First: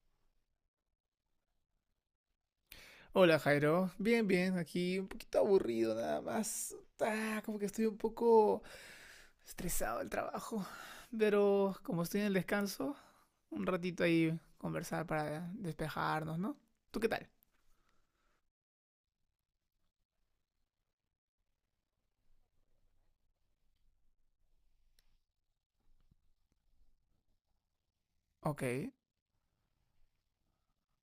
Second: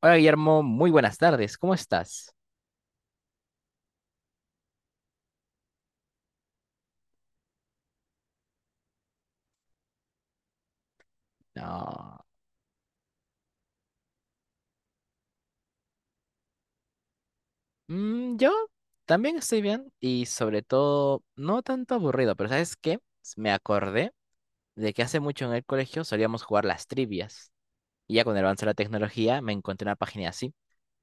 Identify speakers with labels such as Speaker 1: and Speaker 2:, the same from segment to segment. Speaker 1: Hola Guillermo, muy buenas tardes, ¿cómo estás?
Speaker 2: Hola Jairo, bien, bien, aquí un poquito aburrido nada más. Como que estoy un poco estresado del trabajo, pero como estoy
Speaker 1: No,
Speaker 2: en el descanso, un ratito ahí conversar para despejarnos, ¿no? ¿Tú qué tal?
Speaker 1: yo también estoy bien y sobre todo no tanto aburrido, pero ¿sabes qué? Me acordé de que hace mucho en el colegio solíamos jugar las trivias y ya con el avance de la
Speaker 2: Ok,
Speaker 1: tecnología me encontré una página así.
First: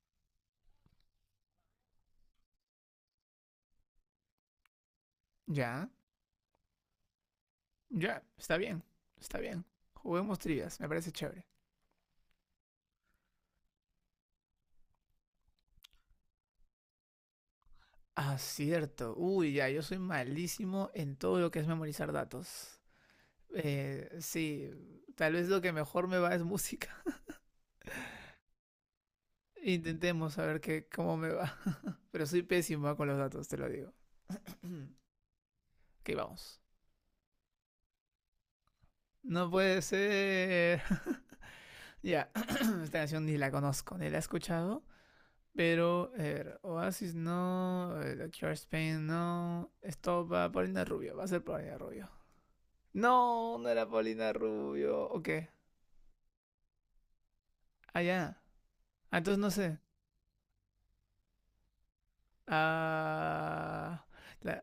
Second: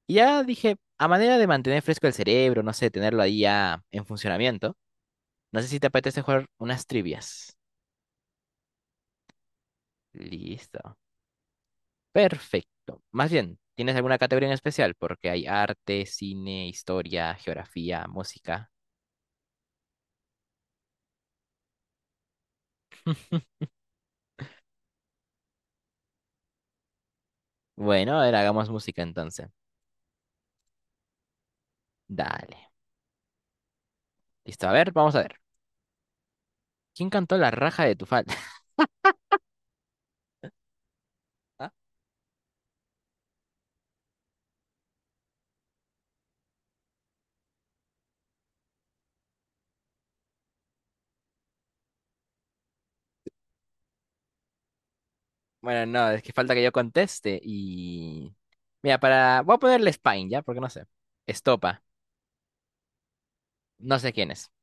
Speaker 1: Y ya dije, a manera de mantener fresco el cerebro, no sé, tenerlo ahí ya en funcionamiento, no sé si te
Speaker 2: ya,
Speaker 1: apetece jugar unas trivias.
Speaker 2: ya, está bien, está bien. Juguemos trivias, me
Speaker 1: Listo.
Speaker 2: parece chévere.
Speaker 1: Perfecto. Más bien, ¿tienes alguna categoría en especial? Porque hay arte, cine, historia, geografía,
Speaker 2: Ah,
Speaker 1: música.
Speaker 2: cierto. Uy, ya, yo soy malísimo en todo lo que es memorizar datos. Sí, tal vez lo que mejor me va es música.
Speaker 1: Bueno, a ver, hagamos música entonces.
Speaker 2: Intentemos a ver qué, cómo me va. Pero soy
Speaker 1: Dale.
Speaker 2: pésimo ah, con los datos, te lo digo.
Speaker 1: Listo, a ver, vamos a ver.
Speaker 2: Ok, vamos.
Speaker 1: ¿Quién cantó la raja de tu falda?
Speaker 2: No puede ser.
Speaker 1: Ah,
Speaker 2: Ya, esta canción ni la conozco, ni la he escuchado. Pero, a ver, Oasis no, The Doctor Spain no. Esto va a Paulina Rubio, va a ser Paulina Rubio. No, no era Paulina Rubio. Ok,
Speaker 1: bueno, no, es que falta que yo conteste y...
Speaker 2: allá.
Speaker 1: Mira,
Speaker 2: Ah, entonces
Speaker 1: para...
Speaker 2: no
Speaker 1: Voy a
Speaker 2: sé.
Speaker 1: ponerle Spine, ¿ya? Porque no sé. Estopa. No
Speaker 2: Ah,
Speaker 1: sé quién es.
Speaker 2: la,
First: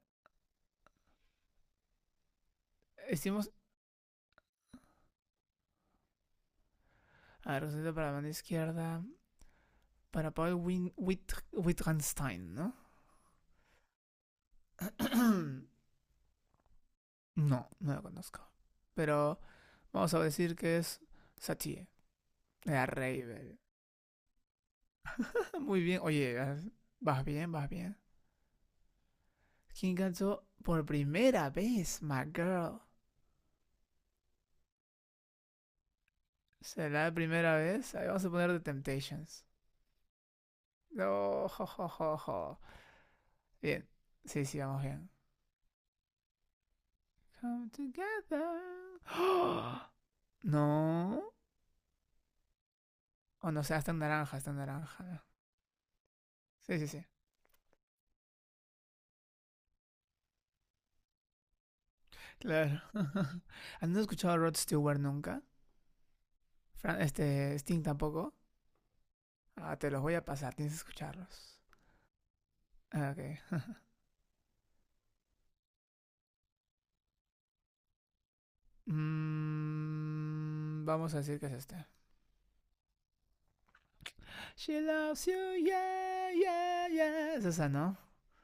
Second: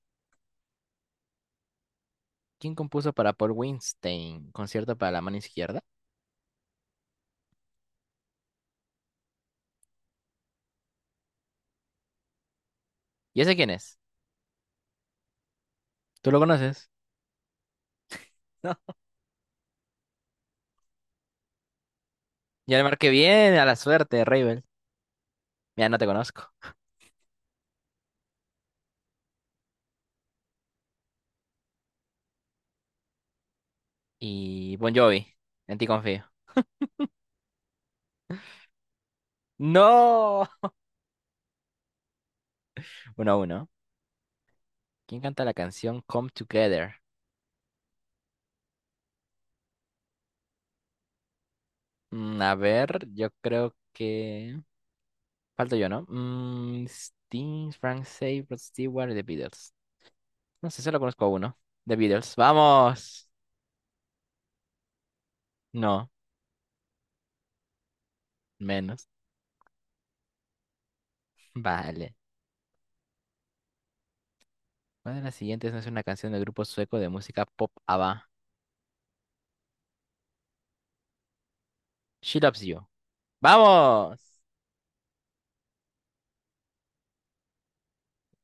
Speaker 1: ¿Quién compuso para Paul
Speaker 2: hicimos.
Speaker 1: Weinstein? Concierto para la mano izquierda.
Speaker 2: A ver, para la mano izquierda. Para Paul Win, Wittgenstein, ¿no?
Speaker 1: ¿Y ese quién es? ¿Tú lo conoces?
Speaker 2: No, no lo conozco.
Speaker 1: No.
Speaker 2: Pero vamos a decir que es Satie.
Speaker 1: Ya le
Speaker 2: Era
Speaker 1: marqué bien
Speaker 2: rey.
Speaker 1: a la suerte, Ravel.
Speaker 2: Muy
Speaker 1: Mira, no
Speaker 2: bien.
Speaker 1: te
Speaker 2: Oye,
Speaker 1: conozco.
Speaker 2: vas bien, vas bien. ¿Quién cantó por primera vez my girl?
Speaker 1: Y Bon Jovi. En ti confío.
Speaker 2: ¿Será la primera vez? Ahí vamos a poner The Temptations.
Speaker 1: ¡No!
Speaker 2: No, jo, jo, jo, jo.
Speaker 1: Uno a uno.
Speaker 2: Bien. Sí, sí, vamos bien.
Speaker 1: ¿Quién canta la canción Come Together?
Speaker 2: Come together. ¡Ah! No. O
Speaker 1: A ver, yo
Speaker 2: Oh, no, o
Speaker 1: creo
Speaker 2: sea, está en naranja, está en
Speaker 1: que...
Speaker 2: naranja, ¿no?
Speaker 1: Falto yo, ¿no?
Speaker 2: Sí, sí, sí.
Speaker 1: Sting, Frank Zappa, Rod Stewart y The Beatles. No sé, solo conozco a uno. The Beatles.
Speaker 2: Claro.
Speaker 1: ¡Vamos!
Speaker 2: ¿Han escuchado a Rod Stewart nunca?
Speaker 1: No,
Speaker 2: Sting tampoco.
Speaker 1: menos.
Speaker 2: Ah, te los voy a pasar, tienes que escucharlos.
Speaker 1: Vale.
Speaker 2: Ah, ok.
Speaker 1: ¿Cuál de las siguientes no es una canción del grupo sueco de música pop ABBA?
Speaker 2: Vamos a decir que es este.
Speaker 1: She Loves You. ¡Vamos!
Speaker 2: She loves you, yeah, yeah, yeah. Es esa, ¿no?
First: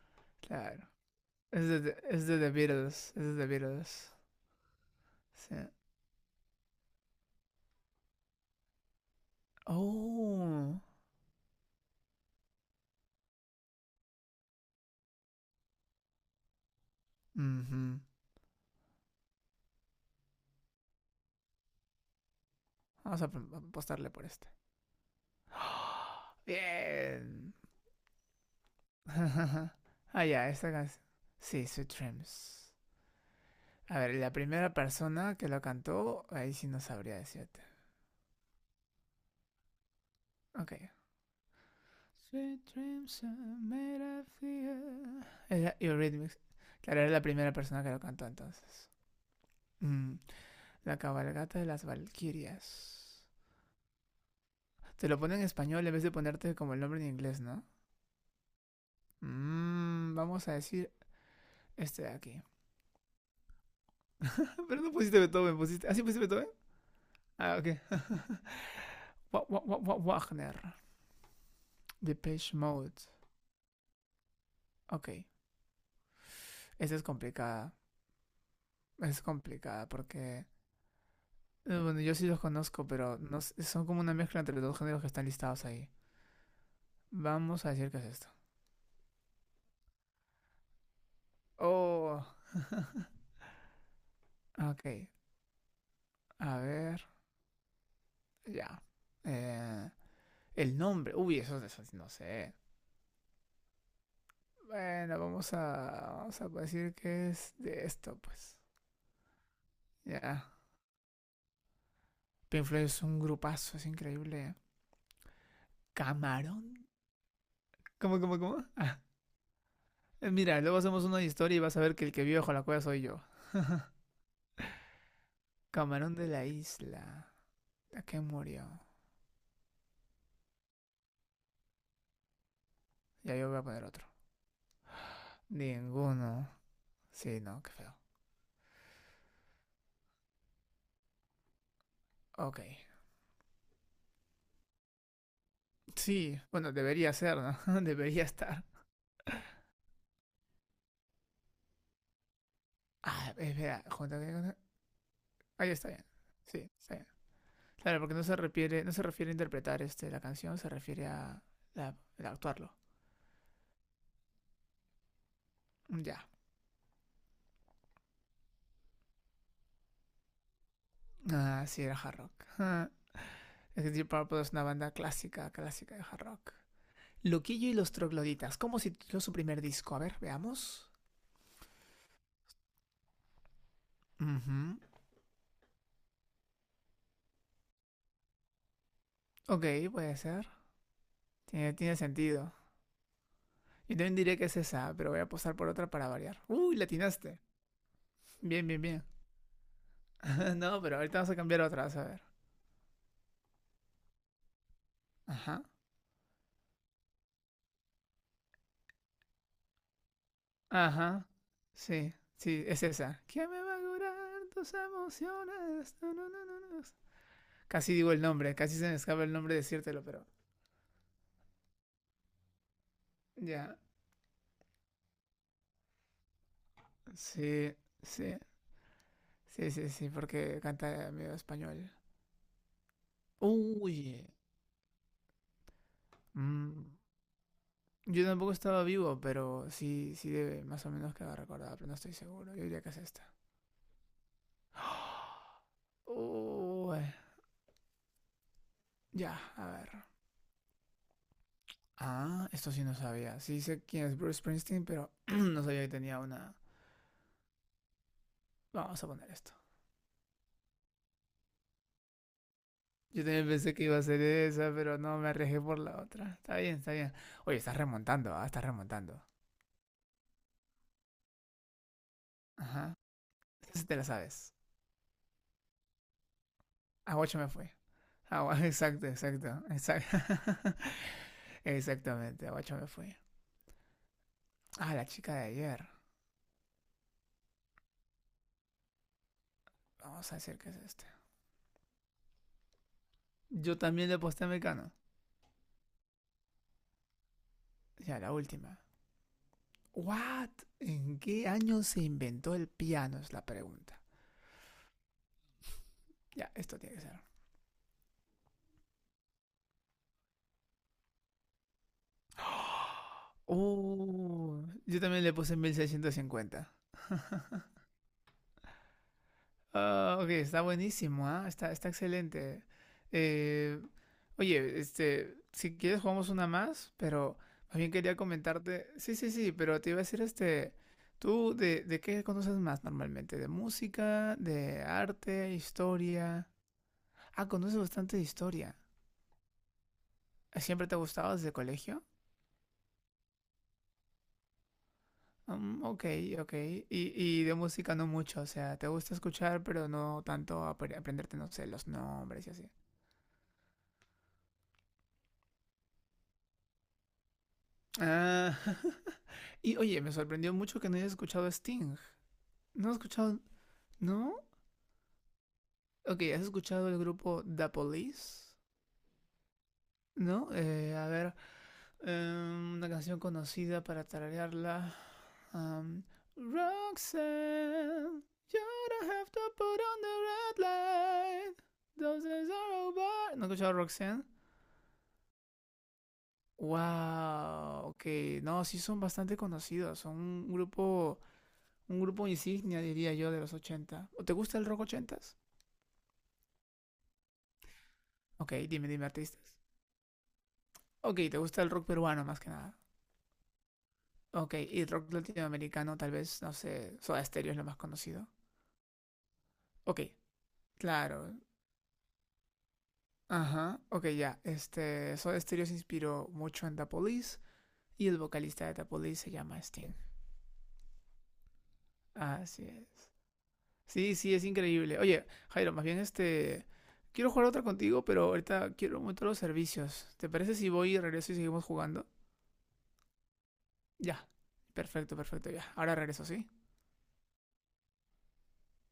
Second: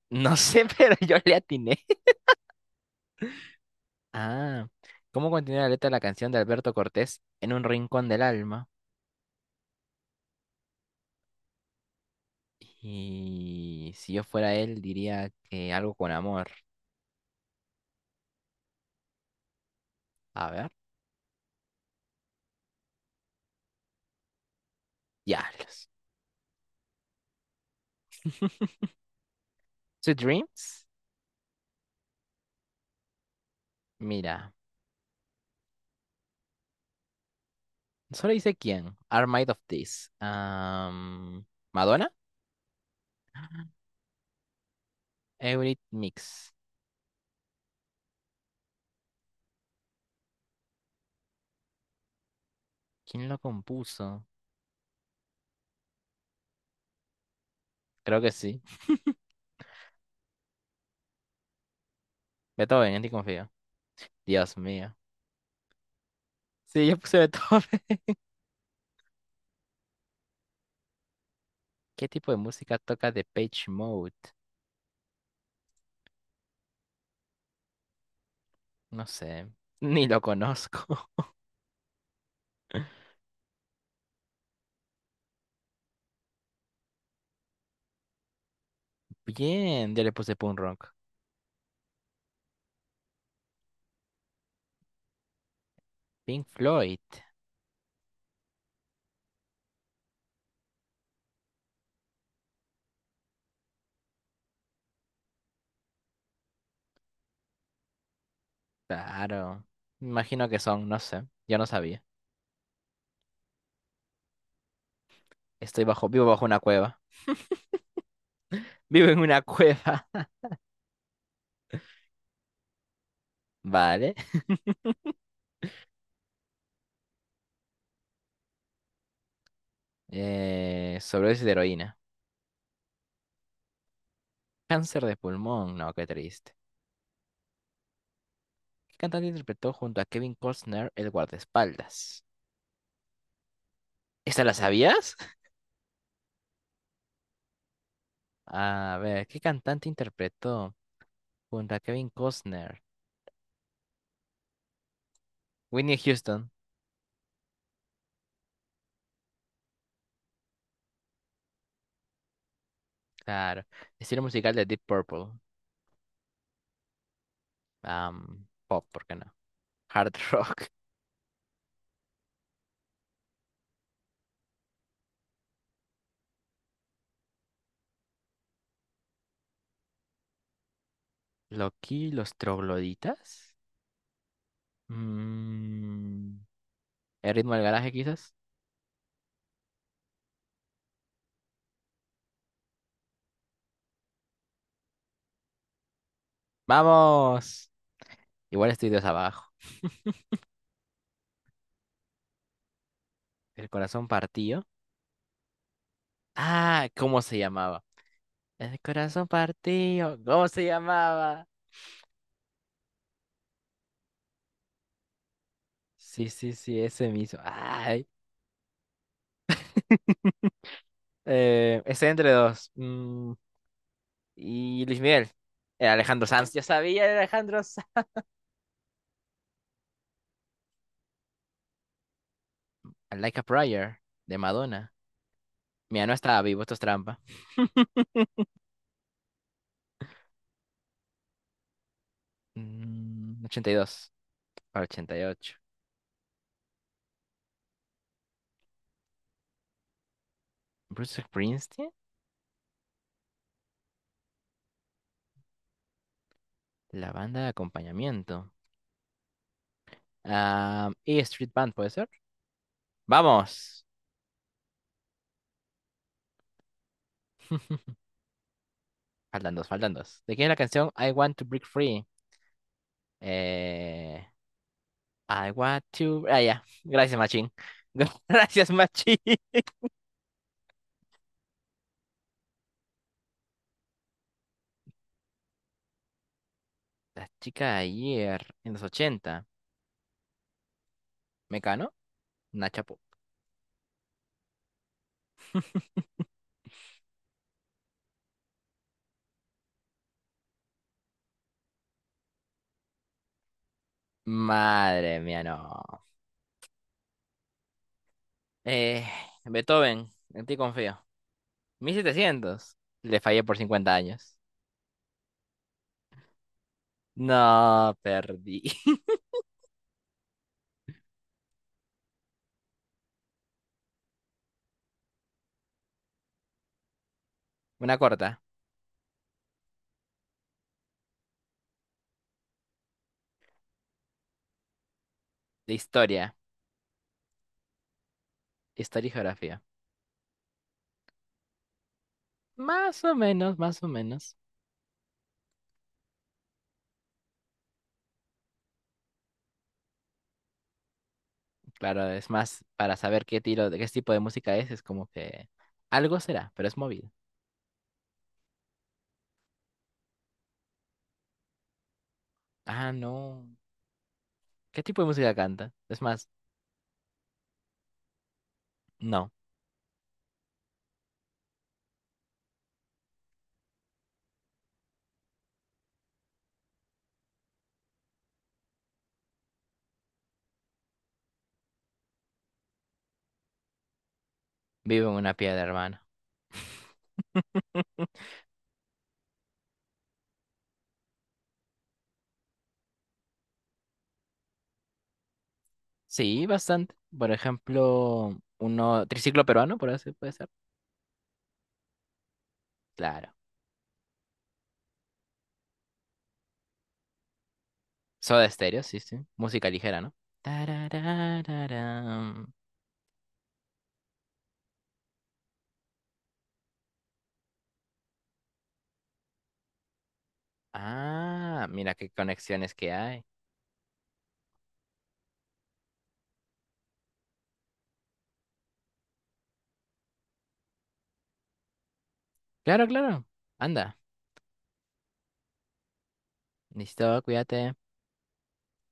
Speaker 1: No sé,
Speaker 2: Claro.
Speaker 1: pero yo le atiné.
Speaker 2: Es de The Beatles. Es de The Beatles.
Speaker 1: Ah, ¿cómo
Speaker 2: Sí.
Speaker 1: continúa la letra de la canción de Alberto Cortés en un rincón del alma?
Speaker 2: Oh.
Speaker 1: Y si yo fuera él, diría que algo con amor.
Speaker 2: Ujú.
Speaker 1: A ver,
Speaker 2: Apostarle por este.
Speaker 1: diablos.
Speaker 2: Oh, bien. Ah,
Speaker 1: ¿Sweet
Speaker 2: ya, esta
Speaker 1: Dreams?
Speaker 2: canción. Sí, Sweet Dreams. A ver, la
Speaker 1: Mira,
Speaker 2: primera persona que lo cantó, ahí sí no sabría decirte.
Speaker 1: solo dice quién. Are Made of This.
Speaker 2: Ok.
Speaker 1: ¿Madonna?
Speaker 2: Sweet dreams are made of the. Era Eurythmics.
Speaker 1: Eurythmics.
Speaker 2: Claro, era la primera persona que lo cantó entonces. Mm, La cabalgata de las Valquirias.
Speaker 1: ¿Quién lo compuso?
Speaker 2: Te lo pone en español en vez de ponerte como el nombre en inglés, ¿no?
Speaker 1: Creo que sí.
Speaker 2: Vamos a decir este de aquí.
Speaker 1: Beethoven, en ti confío. Dios
Speaker 2: Pero
Speaker 1: mío.
Speaker 2: no pusiste Beethoven, pusiste... ¿Así pusiste Beethoven?
Speaker 1: Sí, yo puse
Speaker 2: Ah,
Speaker 1: Beethoven.
Speaker 2: ok. Wagner.
Speaker 1: ¿Qué tipo de
Speaker 2: Depeche
Speaker 1: música
Speaker 2: Mode.
Speaker 1: toca The Page Mode?
Speaker 2: Ok. Esta es complicada.
Speaker 1: No
Speaker 2: Es
Speaker 1: sé,
Speaker 2: complicada
Speaker 1: ni lo
Speaker 2: porque
Speaker 1: conozco.
Speaker 2: bueno, yo sí los conozco, pero no s- son como una mezcla entre los dos géneros que están listados ahí. Vamos a decir que es esto.
Speaker 1: Bien, yo le puse punk rock.
Speaker 2: Oh, ok.
Speaker 1: Pink
Speaker 2: A
Speaker 1: Floyd.
Speaker 2: ver, ya. Eh, el nombre. Uy, eso sí no sé. Bueno, vamos a decir que es de esto, pues.
Speaker 1: Claro.
Speaker 2: Ya.
Speaker 1: Imagino que son, no sé. Yo no sabía.
Speaker 2: Pink Floyd es un grupazo, es increíble.
Speaker 1: Estoy bajo, vivo bajo una
Speaker 2: ¿Camarón?
Speaker 1: cueva.
Speaker 2: ¿Cómo, cómo, cómo?
Speaker 1: Vivo en una cueva.
Speaker 2: Mira, luego hacemos una historia y vas a ver que el que vive bajo la cueva soy yo.
Speaker 1: Vale.
Speaker 2: Camarón de la isla. ¿A qué murió?
Speaker 1: Sobredosis de heroína.
Speaker 2: Ya yo voy a poner otro.
Speaker 1: Cáncer de pulmón. No, qué
Speaker 2: Ninguno.
Speaker 1: triste.
Speaker 2: Sí, no, qué feo.
Speaker 1: ¿Qué cantante interpretó junto a Kevin Costner el guardaespaldas?
Speaker 2: Ok.
Speaker 1: ¿Esta la sabías?
Speaker 2: Sí, bueno, debería ser, ¿no? Debería estar.
Speaker 1: A ver, ¿qué cantante interpretó junto a Kevin Costner?
Speaker 2: Ah, espera, junta- Ahí está
Speaker 1: Whitney
Speaker 2: bien.
Speaker 1: Houston.
Speaker 2: Sí, está bien. Claro, porque no se refiere, no se refiere a interpretar este, la canción, se refiere a, la- a actuarlo.
Speaker 1: Claro. Estilo musical de Deep Purple.
Speaker 2: Ya.
Speaker 1: Pop, ¿por qué no? Hard rock.
Speaker 2: Ah, sí, era hard rock. Ah, es que Deep Purple es una banda clásica, clásica de hard rock. Loquillo y los trogloditas. ¿Cómo se tituló su primer disco? A ver, veamos.
Speaker 1: Loki, los trogloditas.
Speaker 2: Ujú.
Speaker 1: Mm, El ritmo del garaje, quizás.
Speaker 2: Ok, puede ser. Tiene sentido. Yo también diría que es esa, pero voy a apostar por otra para variar. Uy, la atinaste.
Speaker 1: ¡Vamos!
Speaker 2: Bien,
Speaker 1: Igual
Speaker 2: bien,
Speaker 1: estoy dos
Speaker 2: bien.
Speaker 1: abajo.
Speaker 2: No, pero ahorita vamos a cambiar otra, vas a ver.
Speaker 1: El corazón partido.
Speaker 2: Ajá.
Speaker 1: Ah, ¿cómo se llamaba? El corazón partido. ¿Cómo se
Speaker 2: Ajá.
Speaker 1: llamaba?
Speaker 2: Sí, sí, es esa. ¿Qué me va a curar tus emociones? No,
Speaker 1: Sí,
Speaker 2: no, no,
Speaker 1: sí,
Speaker 2: no,
Speaker 1: sí,
Speaker 2: no.
Speaker 1: ese mismo.
Speaker 2: Casi
Speaker 1: Ay.
Speaker 2: digo el nombre, casi se me escapa el nombre decírtelo, pero.
Speaker 1: Ese entre dos.
Speaker 2: Ya.
Speaker 1: Y Luis Miguel. Alejandro Sanz. Yo sabía, era Alejandro
Speaker 2: Sí,
Speaker 1: Sanz.
Speaker 2: sí. Sí, sí, sí, porque canta medio español.
Speaker 1: Like a
Speaker 2: Uy.
Speaker 1: Prayer, de Madonna. Mira, no estaba vivo, esto es
Speaker 2: Mm,
Speaker 1: trampa.
Speaker 2: Yo tampoco estaba vivo, pero sí, sí debe más o menos quedar recordada, pero no estoy seguro. Yo diría que es esta.
Speaker 1: 82 para 88.
Speaker 2: Uy, ya, a ver.
Speaker 1: Bruce Springsteen,
Speaker 2: Ah, esto sí no sabía. Sí sé quién es Bruce Springsteen, pero no sabía que tenía una...
Speaker 1: la banda de acompañamiento.
Speaker 2: Vamos a poner esto.
Speaker 1: Ah, y Street Band, ¿puede ser?
Speaker 2: Yo también pensé que
Speaker 1: ¡Vamos!
Speaker 2: iba a ser esa, pero no, me arriesgué por la otra. Está bien, está bien. Oye, estás remontando, ah, estás remontando.
Speaker 1: Faltan dos, faltan dos. ¿De quién es la canción I Want to Break Free?
Speaker 2: Ajá. Esa te la
Speaker 1: Eh,
Speaker 2: sabes.
Speaker 1: I want to. Ah, ya. Gracias,
Speaker 2: Aguacho me
Speaker 1: Machín.
Speaker 2: fue. Agua,
Speaker 1: Gracias,
Speaker 2: exacto,
Speaker 1: Machín.
Speaker 2: exacto, exacto. Exactamente, Aguacho me fui. Ah, la chica de ayer.
Speaker 1: La chica de ayer, en los ochenta.
Speaker 2: Vamos a decir que es este.
Speaker 1: ¿Mecano? Nachapo.
Speaker 2: Yo también le aposté a Mecano. Ya, la última. What? ¿En qué año se inventó el piano? Es la pregunta.
Speaker 1: Madre mía, no.
Speaker 2: Ya, esto tiene que ser.
Speaker 1: Eh, Beethoven, en ti confío. 1700. Le fallé por 50 años.
Speaker 2: Oh, yo también le puse 1650.
Speaker 1: No, perdí.
Speaker 2: Ah, ok, está buenísimo, ¿ah? Está, está excelente. Eh, Oye, este, si quieres jugamos una más, pero más bien
Speaker 1: Una
Speaker 2: quería
Speaker 1: corta.
Speaker 2: comentarte. Sí, sí, sí, pero te iba a decir, este, ¿de qué conoces más normalmente? ¿De música, de arte,
Speaker 1: De historia,
Speaker 2: historia? Ah, conoces bastante de historia.
Speaker 1: historia y geografía.
Speaker 2: ¿Siempre te ha gustado desde colegio?
Speaker 1: Más o menos, más o menos.
Speaker 2: Ok, ok. Y de música no mucho, o sea, te gusta escuchar, pero no tanto aprenderte, no sé, los
Speaker 1: Claro, es
Speaker 2: nombres y
Speaker 1: más
Speaker 2: así.
Speaker 1: para saber qué tiro, de qué tipo de música es como que algo será, pero es movido.
Speaker 2: Ah, y oye, me sorprendió mucho que no hayas escuchado a Sting. ¿No
Speaker 1: Ah,
Speaker 2: has escuchado?
Speaker 1: no.
Speaker 2: ¿No?
Speaker 1: ¿Qué tipo de música canta? Es
Speaker 2: Ok,
Speaker 1: más,
Speaker 2: ¿has escuchado el grupo The Police?
Speaker 1: no.
Speaker 2: ¿No? A ver, una canción conocida para tararearla. am, Roxanne, you don't have to put on the red light. Those days are over. ¿No has escuchado a Roxanne?
Speaker 1: Vivo en una piedra, hermano.
Speaker 2: Wow, ok. No, sí son bastante conocidos. Son un grupo insignia, diría yo, de los 80. ¿O ¿te gusta el rock ochentas? s.
Speaker 1: Sí, bastante. Por ejemplo,
Speaker 2: Ok, dime, dime
Speaker 1: uno triciclo
Speaker 2: artistas.
Speaker 1: peruano, por así puede ser.
Speaker 2: Ok, ¿te gusta el rock peruano más que nada?
Speaker 1: Claro.
Speaker 2: Ok, y rock latinoamericano, tal vez, no sé, Soda Stereo es lo más conocido.
Speaker 1: Soda Stereo, sí, sí. Música
Speaker 2: Ok,
Speaker 1: ligera, ¿no?
Speaker 2: claro.
Speaker 1: Tarararararam.
Speaker 2: Ajá, ok, ya. Este, Soda Stereo se inspiró mucho en The Police y el vocalista de The Police se llama Sting.
Speaker 1: Ah, mira qué
Speaker 2: Así
Speaker 1: conexiones que
Speaker 2: es.
Speaker 1: hay.
Speaker 2: Sí, sí, es increíble. Oye, Jairo, más bien este... Quiero jugar otra contigo, pero ahorita quiero un momento los servicios. ¿Te parece si voy y regreso y seguimos jugando?
Speaker 1: Claro, claro. Anda,
Speaker 2: Ya, perfecto, perfecto, ya. Ahora regreso, ¿sí?
Speaker 1: listo, cuídate.